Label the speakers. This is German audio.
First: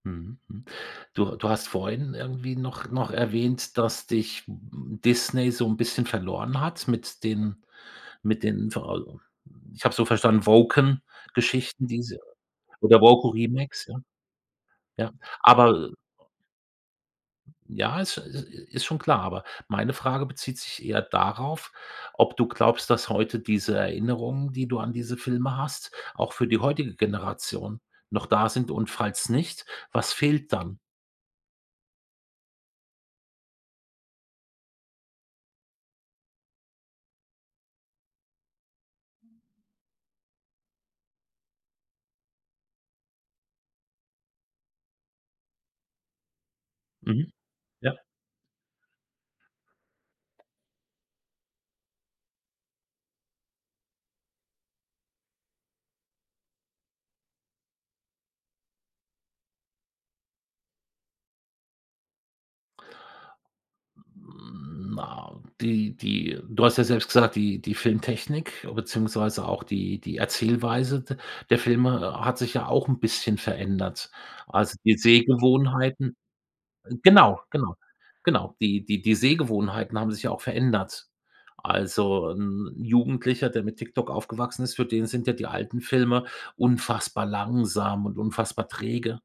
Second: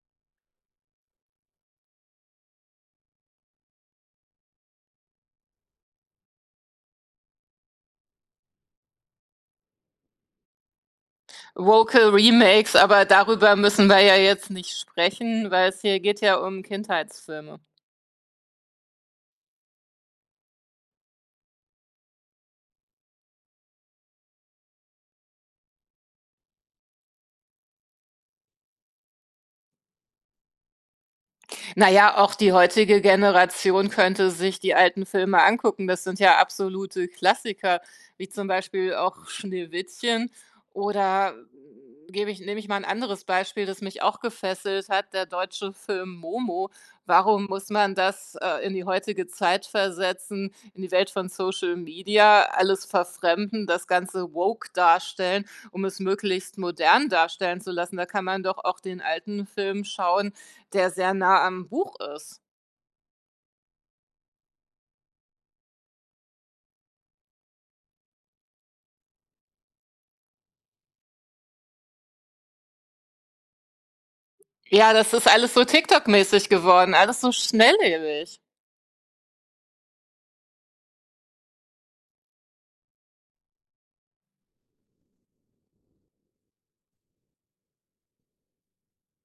Speaker 1: Mhm, hm. Du du hast vorhin irgendwie noch noch erwähnt, dass dich, hm, Disney so 'n bisschen verloren hat mit den mit den vo m ich habe so verstanden, Woken-Geschichten,
Speaker 2: Woke
Speaker 1: diese
Speaker 2: remakes,
Speaker 1: oder
Speaker 2: aber
Speaker 1: woke
Speaker 2: darüber
Speaker 1: Remakes,
Speaker 2: müssen
Speaker 1: ja?
Speaker 2: wir ja jetzt nicht
Speaker 1: Ja,
Speaker 2: sprechen, weil's
Speaker 1: aber
Speaker 2: hier geht ja um Kindheitsfilme.
Speaker 1: ja, es i i ist schon klar, aber meine Frage bezieht sich eher darauf, ob du glaubst, dass heute diese Erinnerungen, die du an diese Filme hast, auch für die heutige Generation noch da sind und falls nicht, was fehlt dann?
Speaker 2: Na ja, auch die heutige Generation könnte sich die alten Filme angucken. Das sind ja absolute Klassiker, wie zum Beispiel auch Schneewittchen oder gebe ich nehme ich mal 'n anderes Beispiel, das mich auch gefesselt hat, der deutsche Film Momo.
Speaker 1: Mhm.
Speaker 2: Warum muss
Speaker 1: Ja.
Speaker 2: man das, äh, in die heutige Zeit versetzen, in die Welt von Social Media, alles verfremden, das Ganze woke darstellen, um es möglichst modern darstellen zu lassen. Da kann man doch auch den alten Film schauen, der sehr nah am Buch ist.
Speaker 1: Hm, na die die du hast ja selbst gesagt, die die Filmtechnik beziehungsweise auch die die Erzählweise de der Filme hat sich ja auch 'n bisschen verändert. Also,
Speaker 2: Ja,
Speaker 1: die
Speaker 2: das ist alles so
Speaker 1: Sehgewohnheiten
Speaker 2: TikTok-mäßig geworden,
Speaker 1: äh,
Speaker 2: alles so
Speaker 1: genau genau
Speaker 2: schnelllebig.
Speaker 1: genau, die die die Sehgewohnheiten haben sich ja auch verändert. Also, 'n Jugendlicher, der mit TikTok aufgewachsen ist, für den sind ja die alten Filme unfassbar langsam und unfassbar träge.